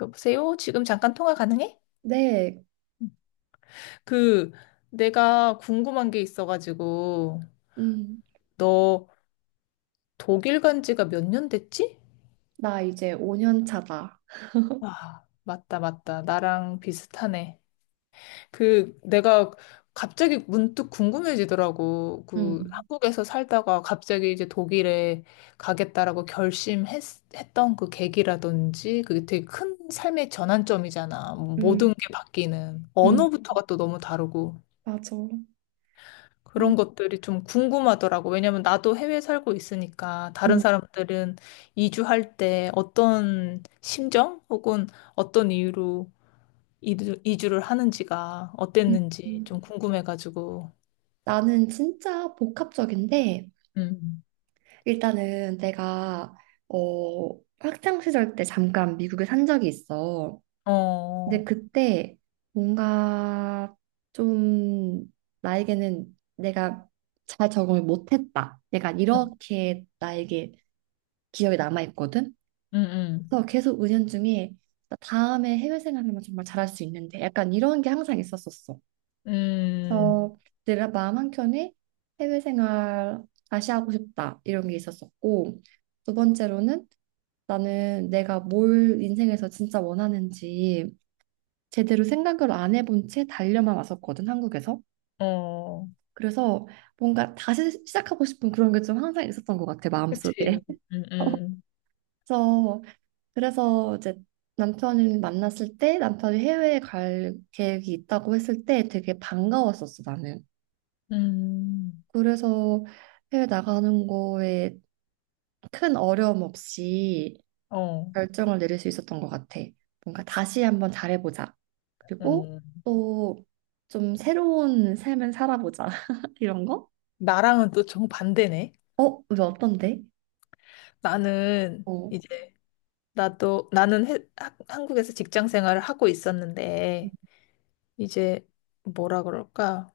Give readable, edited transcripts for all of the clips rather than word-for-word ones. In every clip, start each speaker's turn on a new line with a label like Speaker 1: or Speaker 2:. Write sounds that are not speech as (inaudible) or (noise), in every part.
Speaker 1: 여보세요? 지금 잠깐 통화 가능해?
Speaker 2: 네,
Speaker 1: 응. 그, 내가 궁금한 게 있어가지고,
Speaker 2: 음,
Speaker 1: 너 독일 간 지가 몇 년 됐지?
Speaker 2: 나 이제 5년 차다. (laughs)
Speaker 1: 와, 맞다, 맞다. 나랑 비슷하네. 내가 갑자기 문득 궁금해지더라고.
Speaker 2: 음,
Speaker 1: 한국에서 살다가 갑자기 이제 독일에 가겠다라고 결심했던 그 계기라든지, 그게 되게 큰 삶의 전환점이잖아.
Speaker 2: 음,
Speaker 1: 모든 게 바뀌는.
Speaker 2: 음,
Speaker 1: 언어부터가 또 너무 다르고.
Speaker 2: 맞아. 음,
Speaker 1: 그런 것들이 좀 궁금하더라고. 왜냐면 나도 해외에 살고 있으니까 다른
Speaker 2: 음,
Speaker 1: 사람들은 이주할 때 어떤 심정 혹은 어떤 이유로 이주를 하는지가
Speaker 2: 음,
Speaker 1: 어땠는지
Speaker 2: 음.
Speaker 1: 좀 궁금해가지고.
Speaker 2: 나는 진짜 복합적인데,
Speaker 1: 음.
Speaker 2: 일단은 내가, 학창 시절 때 잠깐 미국에 산 적이 있어. 근데
Speaker 1: 어.
Speaker 2: 그때 뭔가 좀 나에게는 내가 잘 적응을 못했다. 약간
Speaker 1: 음.
Speaker 2: 이렇게 나에게 기억에 남아있거든.
Speaker 1: 음.
Speaker 2: 그래서 계속 은연 중에 나 다음에 해외 생활만 정말 잘할 수 있는데 약간 이런 게 항상 있었었어.
Speaker 1: 음.
Speaker 2: 그래서 내 마음 한켠에 해외 생활 다시 하고 싶다 이런 게 있었었고, 두 번째로는 나는 내가 뭘 인생에서 진짜 원하는지 제대로 생각을 안 해본 채 달려만 왔었거든 한국에서.
Speaker 1: 음. 어.
Speaker 2: 그래서 뭔가 다시 시작하고 싶은 그런 게 좀 항상 있었던 것 같아 마음속에.
Speaker 1: 그치. 음.
Speaker 2: (laughs)
Speaker 1: 음.
Speaker 2: 그래서 그래서 이제 남편을 만났을 때 남편이 해외에 갈 계획이 있다고 했을 때 되게 반가웠었어, 나는.
Speaker 1: 음.
Speaker 2: 그래서 해외 나가는 거에 큰 어려움 없이
Speaker 1: 어.
Speaker 2: 결정을 내릴 수 있었던 것 같아. 뭔가 다시 한번 잘해보자. 그리고
Speaker 1: 음.
Speaker 2: 또 좀 새로운 삶을 살아보자. (laughs) 이런 거?
Speaker 1: 나랑은 또 정반대네.
Speaker 2: 어? 왜 어떤데?
Speaker 1: 나는
Speaker 2: 어.
Speaker 1: 이제 나도 나는 해- 하- 한국에서 직장 생활을 하고 있었는데 이제 뭐라 그럴까?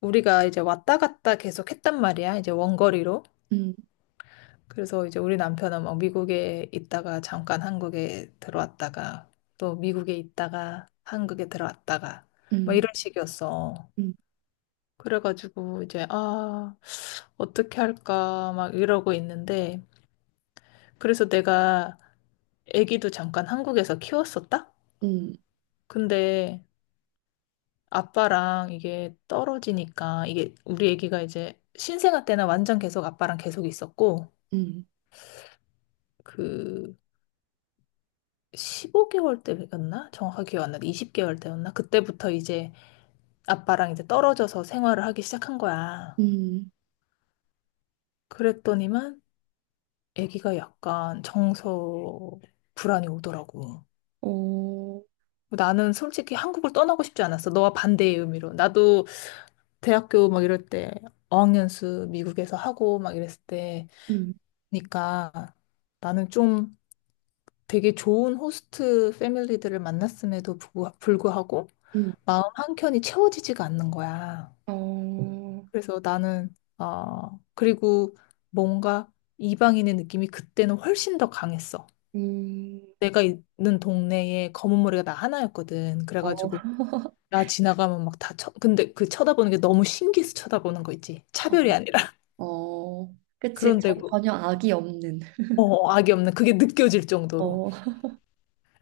Speaker 1: 우리가 이제 왔다 갔다 계속 했단 말이야. 이제 원거리로.
Speaker 2: 음,
Speaker 1: 그래서 이제 우리 남편은 막 미국에 있다가 잠깐 한국에 들어왔다가 또 미국에 있다가 한국에 들어왔다가 뭐
Speaker 2: 음,
Speaker 1: 이런 식이었어.
Speaker 2: 음,
Speaker 1: 그래가지고 이제 아 어떻게 할까 막 이러고 있는데 그래서 내가 아기도 잠깐 한국에서 키웠었다.
Speaker 2: 음,
Speaker 1: 근데 아빠랑 이게 떨어지니까 이게 우리 애기가 이제 신생아 때는 완전 계속 아빠랑 계속 있었고
Speaker 2: 음,
Speaker 1: 그 15개월 때였나? 정확하게 기억 안 나는데 20개월 때였나? 그때부터 이제 아빠랑 이제 떨어져서 생활을 하기 시작한
Speaker 2: 음,
Speaker 1: 거야.
Speaker 2: 음.
Speaker 1: 그랬더니만 애기가 약간 정서 불안이 오더라고.
Speaker 2: 어,
Speaker 1: 나는 솔직히 한국을 떠나고 싶지 않았어. 너와 반대의 의미로. 나도 대학교 막 이럴 때 어학연수 미국에서 하고 막 이랬을 때
Speaker 2: 음,
Speaker 1: 그러니까 나는 좀 되게 좋은 호스트 패밀리들을 만났음에도 불구하고
Speaker 2: 음,
Speaker 1: 마음 한켠이 채워지지가 않는 거야.
Speaker 2: 어.
Speaker 1: 그래서 나는 어 그리고 뭔가 이방인의 느낌이 그때는 훨씬 더 강했어.
Speaker 2: 음,
Speaker 1: 내가 있는 동네에 검은 머리가 나 하나였거든.
Speaker 2: 어,
Speaker 1: 그래가지고
Speaker 2: (laughs)
Speaker 1: 나 지나가면 막 다 쳐. 근데 그 쳐다보는 게 너무 신기해서 쳐다보는 거 있지.
Speaker 2: 어,
Speaker 1: 차별이 아니라. (laughs)
Speaker 2: 어, 그치.
Speaker 1: 그런데고
Speaker 2: 전혀 악이 없는.
Speaker 1: 악이 없는 그게 느껴질 정도로.
Speaker 2: 어,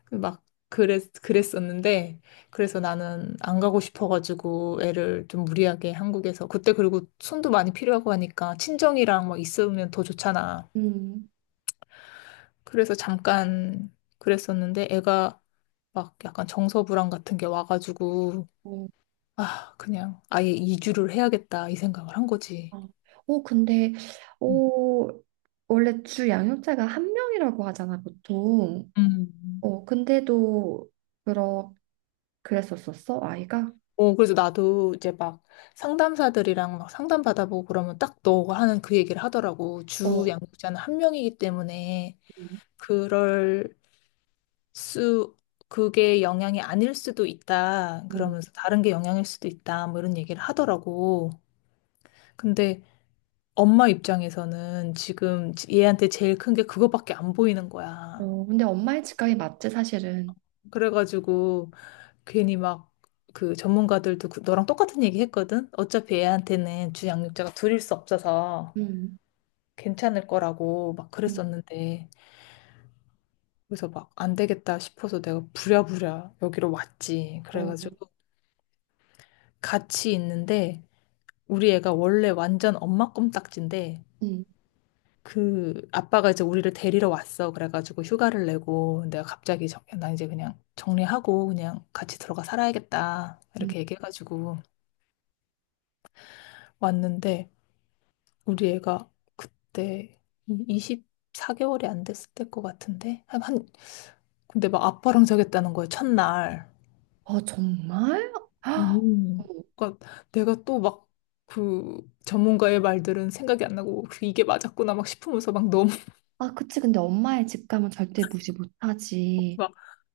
Speaker 1: 그막 그랬었는데 그래서 나는 안 가고 싶어가지고 애를 좀 무리하게 한국에서 그때 그리고 손도 많이 필요하고 하니까 친정이랑 막 있으면 더 좋잖아.
Speaker 2: 음,
Speaker 1: 그래서 잠깐 그랬었는데 애가 막 약간 정서 불안 같은 게 와가지고
Speaker 2: 어,
Speaker 1: 아 그냥 아예 이주를 해야겠다 이 생각을 한 거지.
Speaker 2: 아. 어, 근데,
Speaker 1: 음.
Speaker 2: 어, 원래 주 양육자가 한 명이라고 하잖아, 보통.
Speaker 1: 음.
Speaker 2: 어, 근데도, 그러, 그랬었었어, 아이가?
Speaker 1: 어, 그래서 나도 이제 막 상담사들이랑 막 상담 받아보고 그러면 딱 너가 하는 그 얘기를 하더라고. 주
Speaker 2: 어,
Speaker 1: 양육자는 한 명이기 때문에
Speaker 2: 음,
Speaker 1: 그럴 수, 그게 영향이 아닐 수도 있다.
Speaker 2: 어,
Speaker 1: 그러면서 다른 게 영향일 수도 있다. 뭐 이런 얘기를 하더라고. 근데 엄마 입장에서는 지금 얘한테 제일 큰 게 그거밖에 안 보이는 거야.
Speaker 2: 어, 근데 엄마의 직감이 맞지, 사실은.
Speaker 1: 그래가지고 괜히 막 그 전문가들도 너랑 똑같은 얘기 했거든? 어차피 애한테는 주양육자가 둘일 수 없어서
Speaker 2: 음,
Speaker 1: 괜찮을 거라고 막
Speaker 2: 음,
Speaker 1: 그랬었는데. 그래서 막 안 되겠다 싶어서 내가 부랴부랴 여기로 왔지.
Speaker 2: 어,
Speaker 1: 그래가지고 같이 있는데 우리 애가 원래 완전 엄마 껌딱지인데
Speaker 2: 음,
Speaker 1: 그 아빠가 이제 우리를 데리러 왔어. 그래가지고 휴가를 내고 내가 갑자기 나 이제 그냥 정리하고 그냥 같이 들어가 살아야겠다.
Speaker 2: 음.
Speaker 1: 이렇게 얘기해가지고 왔는데 우리 애가 그때 24개월이 안 됐을 때일 것 같은데 근데 막 아빠랑 자겠다는 거야 첫날.
Speaker 2: 아, 정말? (gasps) 헉,
Speaker 1: 음. 그러니까 내가 또 막 그 전문가의 말들은 생각이 안 나고 그 이게 맞았구나 막 싶으면서 막
Speaker 2: 아, 그치. 근데 엄마의 직감은 절대 무시 못하지.
Speaker 1: 막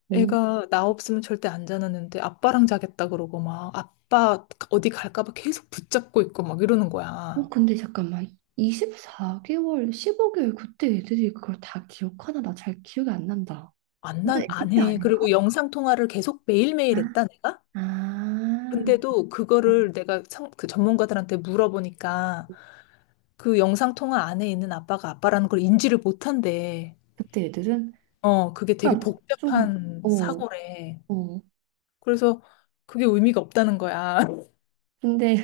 Speaker 2: 어?
Speaker 1: 애가 나 없으면 절대 안 자는데 아빠랑 자겠다 그러고 막 아빠 어디 갈까 봐 계속 붙잡고 있고 막 이러는
Speaker 2: 어,
Speaker 1: 거야.
Speaker 2: 근데 잠깐만. 24개월, 15개월 그때 애들이 그걸 다 기억하나? 나 잘 기억이 안 난다.
Speaker 1: 안,
Speaker 2: 완전
Speaker 1: 난
Speaker 2: 애기
Speaker 1: 안
Speaker 2: 때
Speaker 1: 해.
Speaker 2: 아닌가?
Speaker 1: 그리고 영상 통화를 계속
Speaker 2: 아,
Speaker 1: 매일매일 했다 내가?
Speaker 2: 아,
Speaker 1: 근데도
Speaker 2: 어,
Speaker 1: 그거를 내가 그 전문가들한테 물어보니까 그 영상 통화 안에 있는 아빠가 아빠라는 걸 인지를 못한대.
Speaker 2: 그때 애들은
Speaker 1: 어, 그게 되게
Speaker 2: 그러니까 좀,
Speaker 1: 복잡한
Speaker 2: 어,
Speaker 1: 사고래.
Speaker 2: 어.
Speaker 1: 그래서 그게 의미가 없다는 거야. (laughs)
Speaker 2: 근데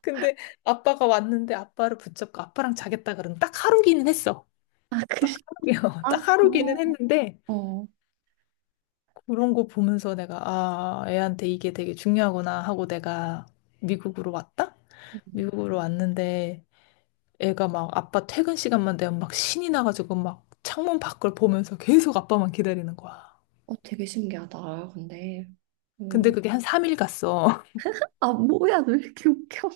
Speaker 1: 근데 아빠가 왔는데 아빠를 붙잡고 아빠랑 자겠다 그러면 딱 하루기는 했어.
Speaker 2: (laughs) 아, 그,
Speaker 1: (laughs)
Speaker 2: 아,
Speaker 1: 딱 하루기는
Speaker 2: 고마워.
Speaker 1: 했는데
Speaker 2: 어,
Speaker 1: 그런 거 보면서 내가 아, 애한테 이게 되게 중요하구나 하고 내가 미국으로 왔다? 미국으로 왔는데 애가 막 아빠 퇴근 시간만 되면 막 신이 나가지고 막 창문 밖을 보면서 계속 아빠만 기다리는 거야.
Speaker 2: 어, 되게 신기하다. 근데,
Speaker 1: 근데
Speaker 2: 음,
Speaker 1: 그게 한 3일 갔어.
Speaker 2: 아, 뭐야, 너 왜 이렇게 웃겨?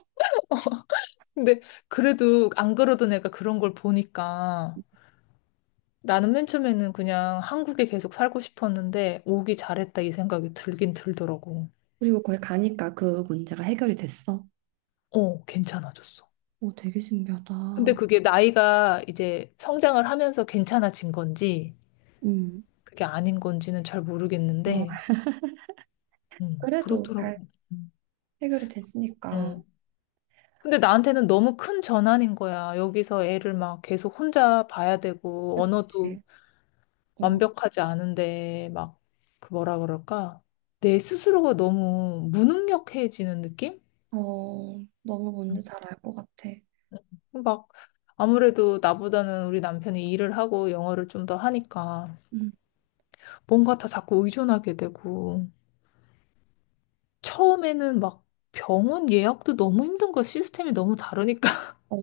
Speaker 1: (laughs) 근데 그래도 안 그러던 애가 그런 걸 보니까 나는 맨 처음에는 그냥 한국에 계속 살고 싶었는데 오기 잘했다 이 생각이 들긴 들더라고.
Speaker 2: 그리고 거기 가니까 그 문제가 해결이 됐어.
Speaker 1: 어, 괜찮아졌어.
Speaker 2: 어, 되게
Speaker 1: 근데
Speaker 2: 신기하다.
Speaker 1: 그게 나이가 이제 성장을 하면서 괜찮아진 건지,
Speaker 2: 음.
Speaker 1: 그게 아닌 건지는 잘
Speaker 2: 어,
Speaker 1: 모르겠는데,
Speaker 2: 그래도
Speaker 1: 그렇더라고.
Speaker 2: 잘
Speaker 1: 음.
Speaker 2: 해결이 됐으니까.
Speaker 1: 음. 근데 나한테는 너무 큰 전환인 거야. 여기서 애를 막 계속 혼자 봐야 되고, 언어도
Speaker 2: 그치. 어,
Speaker 1: 완벽하지 않은데, 막, 그 뭐라 그럴까? 내 스스로가 너무 무능력해지는 느낌?
Speaker 2: 어, 너무
Speaker 1: 음.
Speaker 2: 뭔지 잘 알 것 같아.
Speaker 1: 음. 막, 아무래도 나보다는 우리 남편이 일을 하고 영어를 좀 더 하니까,
Speaker 2: 음.
Speaker 1: 뭔가 다 자꾸 의존하게 되고, 처음에는 막 병원 예약도 너무 힘든 거 시스템이 너무 다르니까 (laughs)
Speaker 2: 어,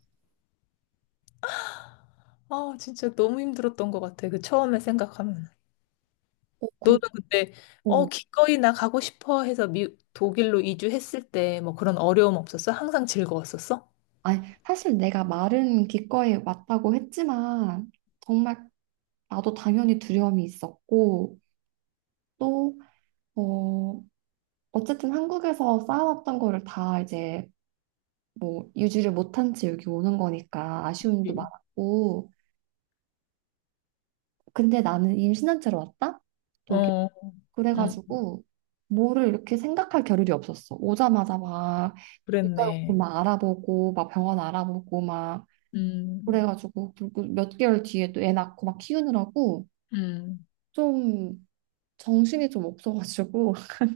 Speaker 1: 아 진짜 너무 힘들었던 것 같아 그 처음에 생각하면
Speaker 2: 어,
Speaker 1: 너는 그때 어
Speaker 2: 그렇고.
Speaker 1: 기꺼이 나 가고 싶어 해서 독일로 이주했을 때 뭐 그런 어려움 없었어? 항상 즐거웠었어?
Speaker 2: 아니, 사실 내가 말은 기꺼이 왔다고 했지만, 정말 나도 당연히 두려움이 있었고, 또, 어, 어쨌든 한국에서 쌓아왔던 거를 다 이제 뭐 유지를 못한 채 여기 오는 거니까 아쉬움도 많았고, 근데 나는 임신한 채로 왔다?
Speaker 1: 예. 어, 음,
Speaker 2: 그래가지고 뭐를 이렇게 생각할 겨를이 없었어. 오자마자 막 일단
Speaker 1: 그랬네.
Speaker 2: 막 알아보고 막 병원 알아보고 막
Speaker 1: 음,
Speaker 2: 그래가지고 그리고 몇 개월 뒤에 또 애 낳고 막 키우느라고
Speaker 1: 음.
Speaker 2: 좀 정신이 좀 없어가지고 (laughs)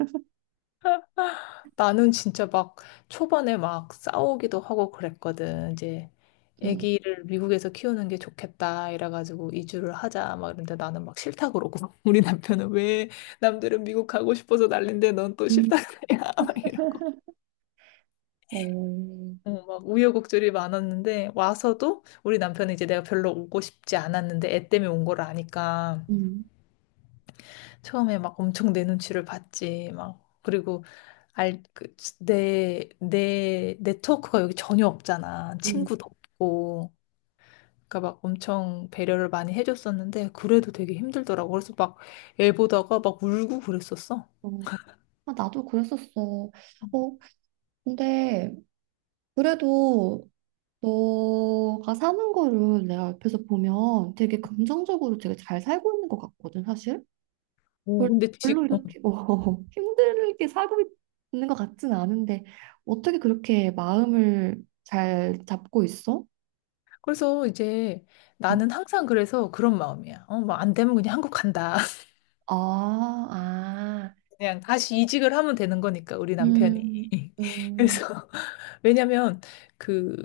Speaker 1: 나는 진짜 막 초반에 막 싸우기도 하고 그랬거든. 이제
Speaker 2: 음,
Speaker 1: 아기를 미국에서 키우는 게 좋겠다 이래가지고 이주를 하자 막 이런데 나는 막 싫다 그러고 (laughs) 우리 남편은 왜 남들은 미국 가고 싶어서 난린데 넌 또
Speaker 2: 음,
Speaker 1: 싫다 그래야 (laughs) 막 이러고
Speaker 2: 어,
Speaker 1: 어, 막 우여곡절이 많았는데 와서도 우리 남편은 이제 내가 별로 오고 싶지 않았는데 애 때문에 온 걸 아니까
Speaker 2: 음,
Speaker 1: 처음에 막 엄청 내 눈치를 봤지 막 그리고 알, 그, 내, 내, 네트워크가 여기 전혀 없잖아.
Speaker 2: 음,
Speaker 1: 친구도 없고. 그러니까 막 엄청 배려를 많이 해줬었는데, 그래도 되게 힘들더라고. 그래서 막 애 보다가 막 울고 그랬었어.
Speaker 2: 어. 아, 나도 그랬었어. 어, 근데 그래도 너가 사는 거를 내가 옆에서 보면 되게 긍정적으로 되게 잘 살고 있는 것 같거든, 사실.
Speaker 1: 오,
Speaker 2: 별-
Speaker 1: 근데
Speaker 2: 별로
Speaker 1: 어.
Speaker 2: 이렇게 뭐 (laughs) 힘들게 살고 있는 것 같진 않은데 어떻게 그렇게 마음을 잘 잡고 있어?
Speaker 1: 그래서 이제
Speaker 2: 음,
Speaker 1: 나는 항상 그래서 그런 마음이야. 어, 뭐 안 되면 그냥 한국 간다.
Speaker 2: 아, 아,
Speaker 1: 그냥 다시 이직을 하면 되는 거니까, 우리 남편이.
Speaker 2: 음,
Speaker 1: (laughs)
Speaker 2: 음,
Speaker 1: 그래서, (laughs) 왜냐면, 그,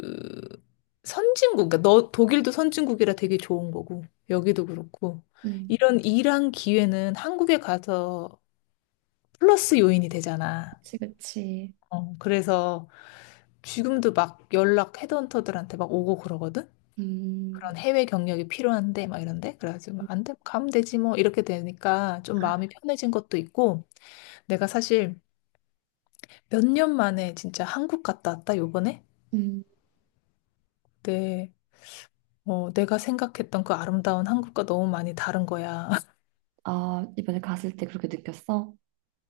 Speaker 1: 선진국, 그러니까 너, 독일도 선진국이라 되게 좋은 거고, 여기도 그렇고,
Speaker 2: 음,
Speaker 1: 이런 일한 기회는 한국에 가서 플러스 요인이 되잖아.
Speaker 2: 그치, 그치,
Speaker 1: 어, 그래서 지금도 막 연락 헤드헌터들한테 막 오고 그러거든?
Speaker 2: 음,
Speaker 1: 그런 해외 경력이 필요한데, 막 이런데? 그래가지고, 안 돼, 가면 되지 뭐, 이렇게 되니까 좀
Speaker 2: 아,
Speaker 1: 마음이 편해진 것도 있고, 내가 사실 몇 년 만에 진짜 한국 갔다 왔다, 요번에?
Speaker 2: 음,
Speaker 1: 네. 어, 내가 생각했던 그 아름다운 한국과 너무 많이 다른 거야. (laughs)
Speaker 2: 아, 이번에 갔을 때 그렇게 느꼈어?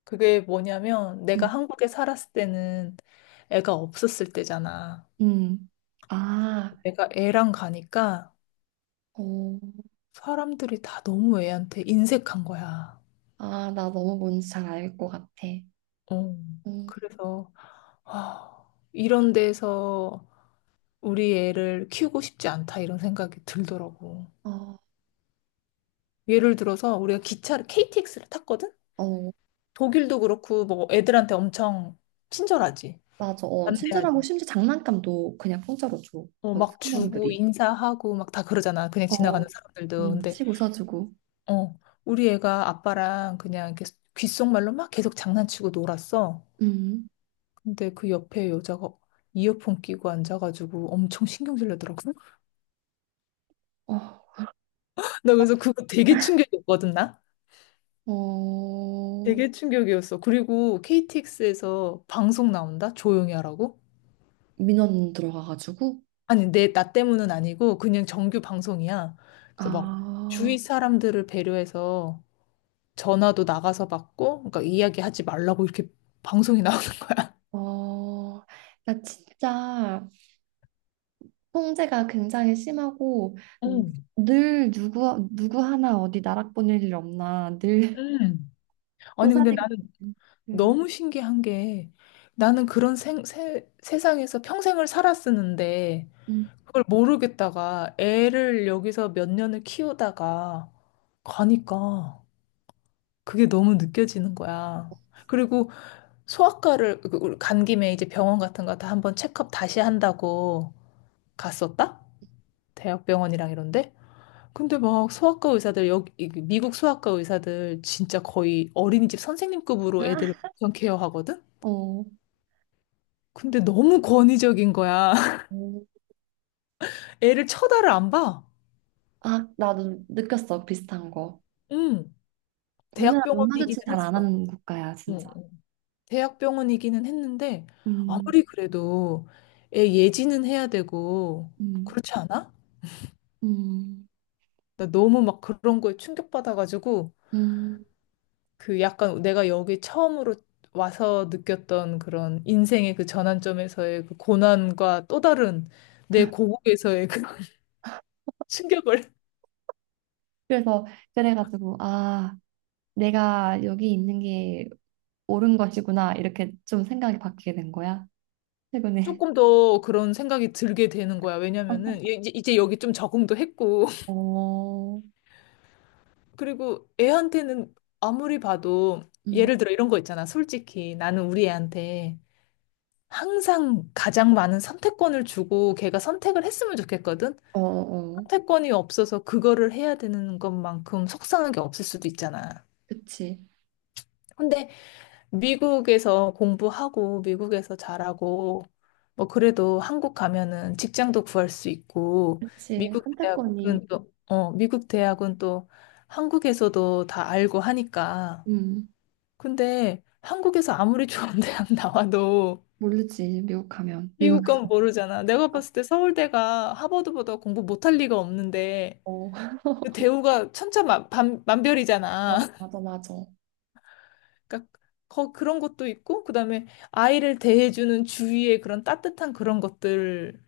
Speaker 1: 그게 뭐냐면, 내가
Speaker 2: 음,
Speaker 1: 한국에 살았을 때는 애가 없었을 때잖아.
Speaker 2: 음, 아,
Speaker 1: 내가 애랑 가니까
Speaker 2: 어,
Speaker 1: 사람들이 다 너무 애한테 인색한 거야.
Speaker 2: 아, 나 너무 뭔지 잘 알 것 같아.
Speaker 1: 어,
Speaker 2: 음,
Speaker 1: 그래서, 아, 이런 데서 우리 애를 키우고 싶지 않다, 이런 생각이 들더라고.
Speaker 2: 어,
Speaker 1: 예를 들어서, 우리가 기차를, KTX를 탔거든?
Speaker 2: 어,
Speaker 1: 독일도 그렇고 뭐 애들한테 엄청 친절하지.
Speaker 2: 맞아. 어, 친절하고
Speaker 1: 반대하지.
Speaker 2: 심지어 장난감도 그냥 공짜로 줘.
Speaker 1: 어,
Speaker 2: 거기
Speaker 1: 막 주고
Speaker 2: 승무원들이.
Speaker 1: 인사하고 막 다 그러잖아. 그냥
Speaker 2: 어,
Speaker 1: 지나가는 사람들도. 근데
Speaker 2: 씩 웃어주고.
Speaker 1: 어, 우리 애가 아빠랑 그냥 이렇게 귓속말로 막 계속 장난치고 놀았어.
Speaker 2: 음.
Speaker 1: 근데 그 옆에 여자가 이어폰 끼고 앉아가지고 엄청 신경질 내더라고. (laughs)
Speaker 2: 어,
Speaker 1: 나
Speaker 2: 어,
Speaker 1: 그래서 그거 되게 충격이었거든, 나.
Speaker 2: 어,
Speaker 1: 되게 충격이었어. 그리고 KTX에서 방송 나온다? 조용히 하라고?
Speaker 2: 민원 들어가가지고.
Speaker 1: 아니, 나 때문은 아니고 그냥 정규 방송이야. 그래서 막
Speaker 2: 아,
Speaker 1: 주위 사람들을 배려해서 전화도 나가서 받고, 그러니까 이야기하지 말라고 이렇게 방송이 (laughs) 나오는 거야.
Speaker 2: 어, 나 진짜 통제가 굉장히 심하고
Speaker 1: 음.
Speaker 2: 늘 누구 누구 하나 어디 나락 보낼 일 없나 늘
Speaker 1: 음.
Speaker 2: (laughs) 쏘
Speaker 1: 아니,
Speaker 2: 사
Speaker 1: 근데
Speaker 2: 되고
Speaker 1: 나는
Speaker 2: 있는 그,
Speaker 1: 너무 신기한 게 나는 그런 세상에서 평생을 살았었는데
Speaker 2: 음.
Speaker 1: 그걸 모르겠다가 애를 여기서 몇 년을 키우다가 가니까 그게 너무 느껴지는 거야. 그리고 소아과를 간 김에 이제 병원 같은 거 다 한번 체크업 다시 한다고 갔었다? 대학병원이랑 이런데? 근데 막 소아과 의사들, 미국 소아과 의사들 진짜 거의 어린이집 선생님급으로 애들
Speaker 2: 아,
Speaker 1: 엄청 케어하거든?
Speaker 2: 어,
Speaker 1: 근데 너무 권위적인 거야. (laughs)
Speaker 2: 어.
Speaker 1: 애를 쳐다를 안 봐.
Speaker 2: 아, 나도 느꼈어 비슷한 거.
Speaker 1: 응.
Speaker 2: 우리나라 눈 마주친
Speaker 1: 대학병원이기는
Speaker 2: 잘 안
Speaker 1: 했어.
Speaker 2: 하는 국가야,
Speaker 1: 응.
Speaker 2: 진짜.
Speaker 1: 응. 대학병원이기는 했는데,
Speaker 2: 음,
Speaker 1: 아무리 그래도 애 예지는 해야 되고,
Speaker 2: 음,
Speaker 1: 그렇지 않아?
Speaker 2: 음,
Speaker 1: 나 너무 막 그런 거에 충격받아가지고,
Speaker 2: 음.
Speaker 1: 그 약간 내가 여기 처음으로 와서 느꼈던 그런 인생의 그 전환점에서의 그 고난과 또 다른 내 고국에서의 그 (laughs) 충격을
Speaker 2: 그래서 그래가지고 아, 내가 여기 있는 게 옳은 것이구나 이렇게 좀 생각이 바뀌게 된 거야, 최근에.
Speaker 1: 조금 더 그런 생각이 들게 되는 거야. 왜냐면은
Speaker 2: (laughs)
Speaker 1: 얘 이제 여기 좀 적응도 했고 (laughs)
Speaker 2: 어,
Speaker 1: 그리고 애한테는 아무리 봐도
Speaker 2: 음,
Speaker 1: 예를 들어 이런 거 있잖아. 솔직히 나는 우리 애한테 항상 가장 많은 선택권을 주고 걔가 선택을 했으면 좋겠거든.
Speaker 2: 어, 어,
Speaker 1: 선택권이 없어서 그거를 해야 되는 것만큼 속상한 게 없을 수도 있잖아.
Speaker 2: 그치,
Speaker 1: 근데 미국에서 공부하고 미국에서 잘하고 뭐 그래도 한국 가면은 직장도 구할 수 있고
Speaker 2: 그치.
Speaker 1: 미국
Speaker 2: 선택권이,
Speaker 1: 대학은 또 미국 대학은 또 한국에서도 다 알고 하니까
Speaker 2: 음,
Speaker 1: 근데 한국에서 아무리 좋은 (laughs) 대학 나와도
Speaker 2: 모르지 미국 가면 미국
Speaker 1: 미국 건
Speaker 2: 가면.
Speaker 1: 모르잖아. 내가 봤을 때 서울대가 하버드보다 공부 못할 리가 없는데
Speaker 2: 어,
Speaker 1: 그
Speaker 2: (laughs)
Speaker 1: 대우가
Speaker 2: 맞아,
Speaker 1: 천차만별이잖아.
Speaker 2: 맞아, 맞아.
Speaker 1: 그러니까 그런 것도 있고 그다음에 아이를 대해주는 주위의 그런 따뜻한 그런 것들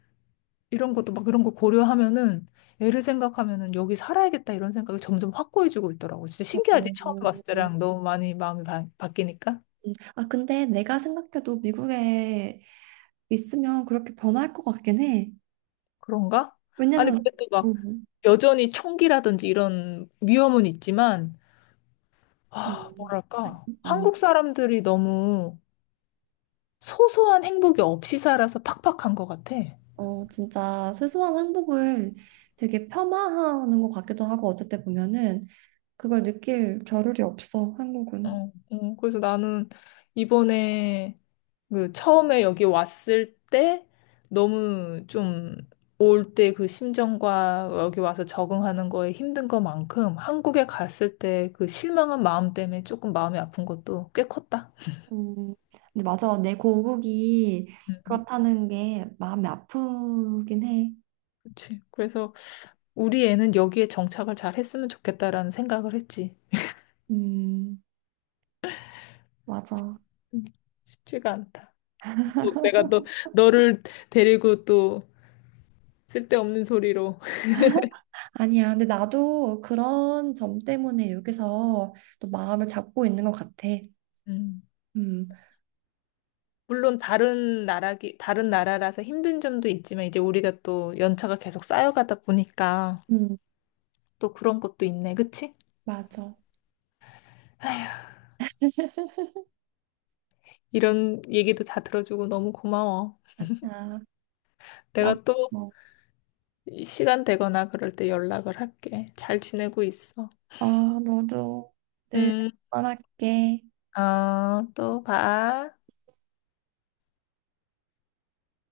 Speaker 1: 이런 것도 막 이런 거 고려하면은 애를 생각하면은 여기 살아야겠다 이런 생각이 점점 확고해지고 있더라고. 진짜 신기하지? 처음
Speaker 2: 어.
Speaker 1: 봤을 때랑 너무 많이 마음이 바뀌니까
Speaker 2: 아, 근데 내가 생각해도 미국에 있으면 그렇게 범할 것 같긴 해.
Speaker 1: 그런가? 아니
Speaker 2: 왜냐면,
Speaker 1: 근데 또 막
Speaker 2: 음,
Speaker 1: 여전히 총기라든지 이런 위험은 있지만
Speaker 2: 어,
Speaker 1: 아 뭐랄까
Speaker 2: 어,
Speaker 1: 한국 사람들이 너무 소소한 행복이 없이 살아서 팍팍한 것 같아.
Speaker 2: 어, 진짜 소소한 행복을 되게 폄하하는 것 같기도 하고 어쨌든 보면은 그걸 느낄 겨를이 없어 한국은.
Speaker 1: 어, 어, 그래서 나는 이번에 그 처음에 여기 왔을 때 너무 좀 올 때 그 심정과 여기 와서 적응하는 거에 힘든 것만큼 한국에 갔을 때 그 실망한 마음 때문에 조금 마음이 아픈 것도 꽤 컸다.
Speaker 2: 음, 근데 맞아. 내 고국이
Speaker 1: 음,
Speaker 2: 그렇다는 게 마음이 아프긴 해.
Speaker 1: 그치. 그래서 우리 애는 여기에 정착을 잘 했으면 좋겠다라는 생각을 했지.
Speaker 2: 음, 맞아.
Speaker 1: 음, 쉽지가 않다. 또 내가 너, 너를 데리고 또 쓸데없는 소리로.
Speaker 2: 아니야. 근데 나도 그런 점 때문에 여기서 또 마음을 잡고 있는 것 같아.
Speaker 1: 음.
Speaker 2: 음,
Speaker 1: 물론 다른 나라라서 힘든 점도 있지만 이제 우리가 또 연차가 계속 쌓여가다 보니까
Speaker 2: 음,
Speaker 1: 또 그런 것도 있네. 그치?
Speaker 2: 맞아.
Speaker 1: 이런 얘기도 다 들어주고 너무 고마워.
Speaker 2: 아. 나도,
Speaker 1: 내가 또 시간 되거나 그럴 때 연락을 할게. 잘 지내고 있어.
Speaker 2: 어, 너도 늘
Speaker 1: 음,
Speaker 2: 응원할게.
Speaker 1: 어, 또 봐.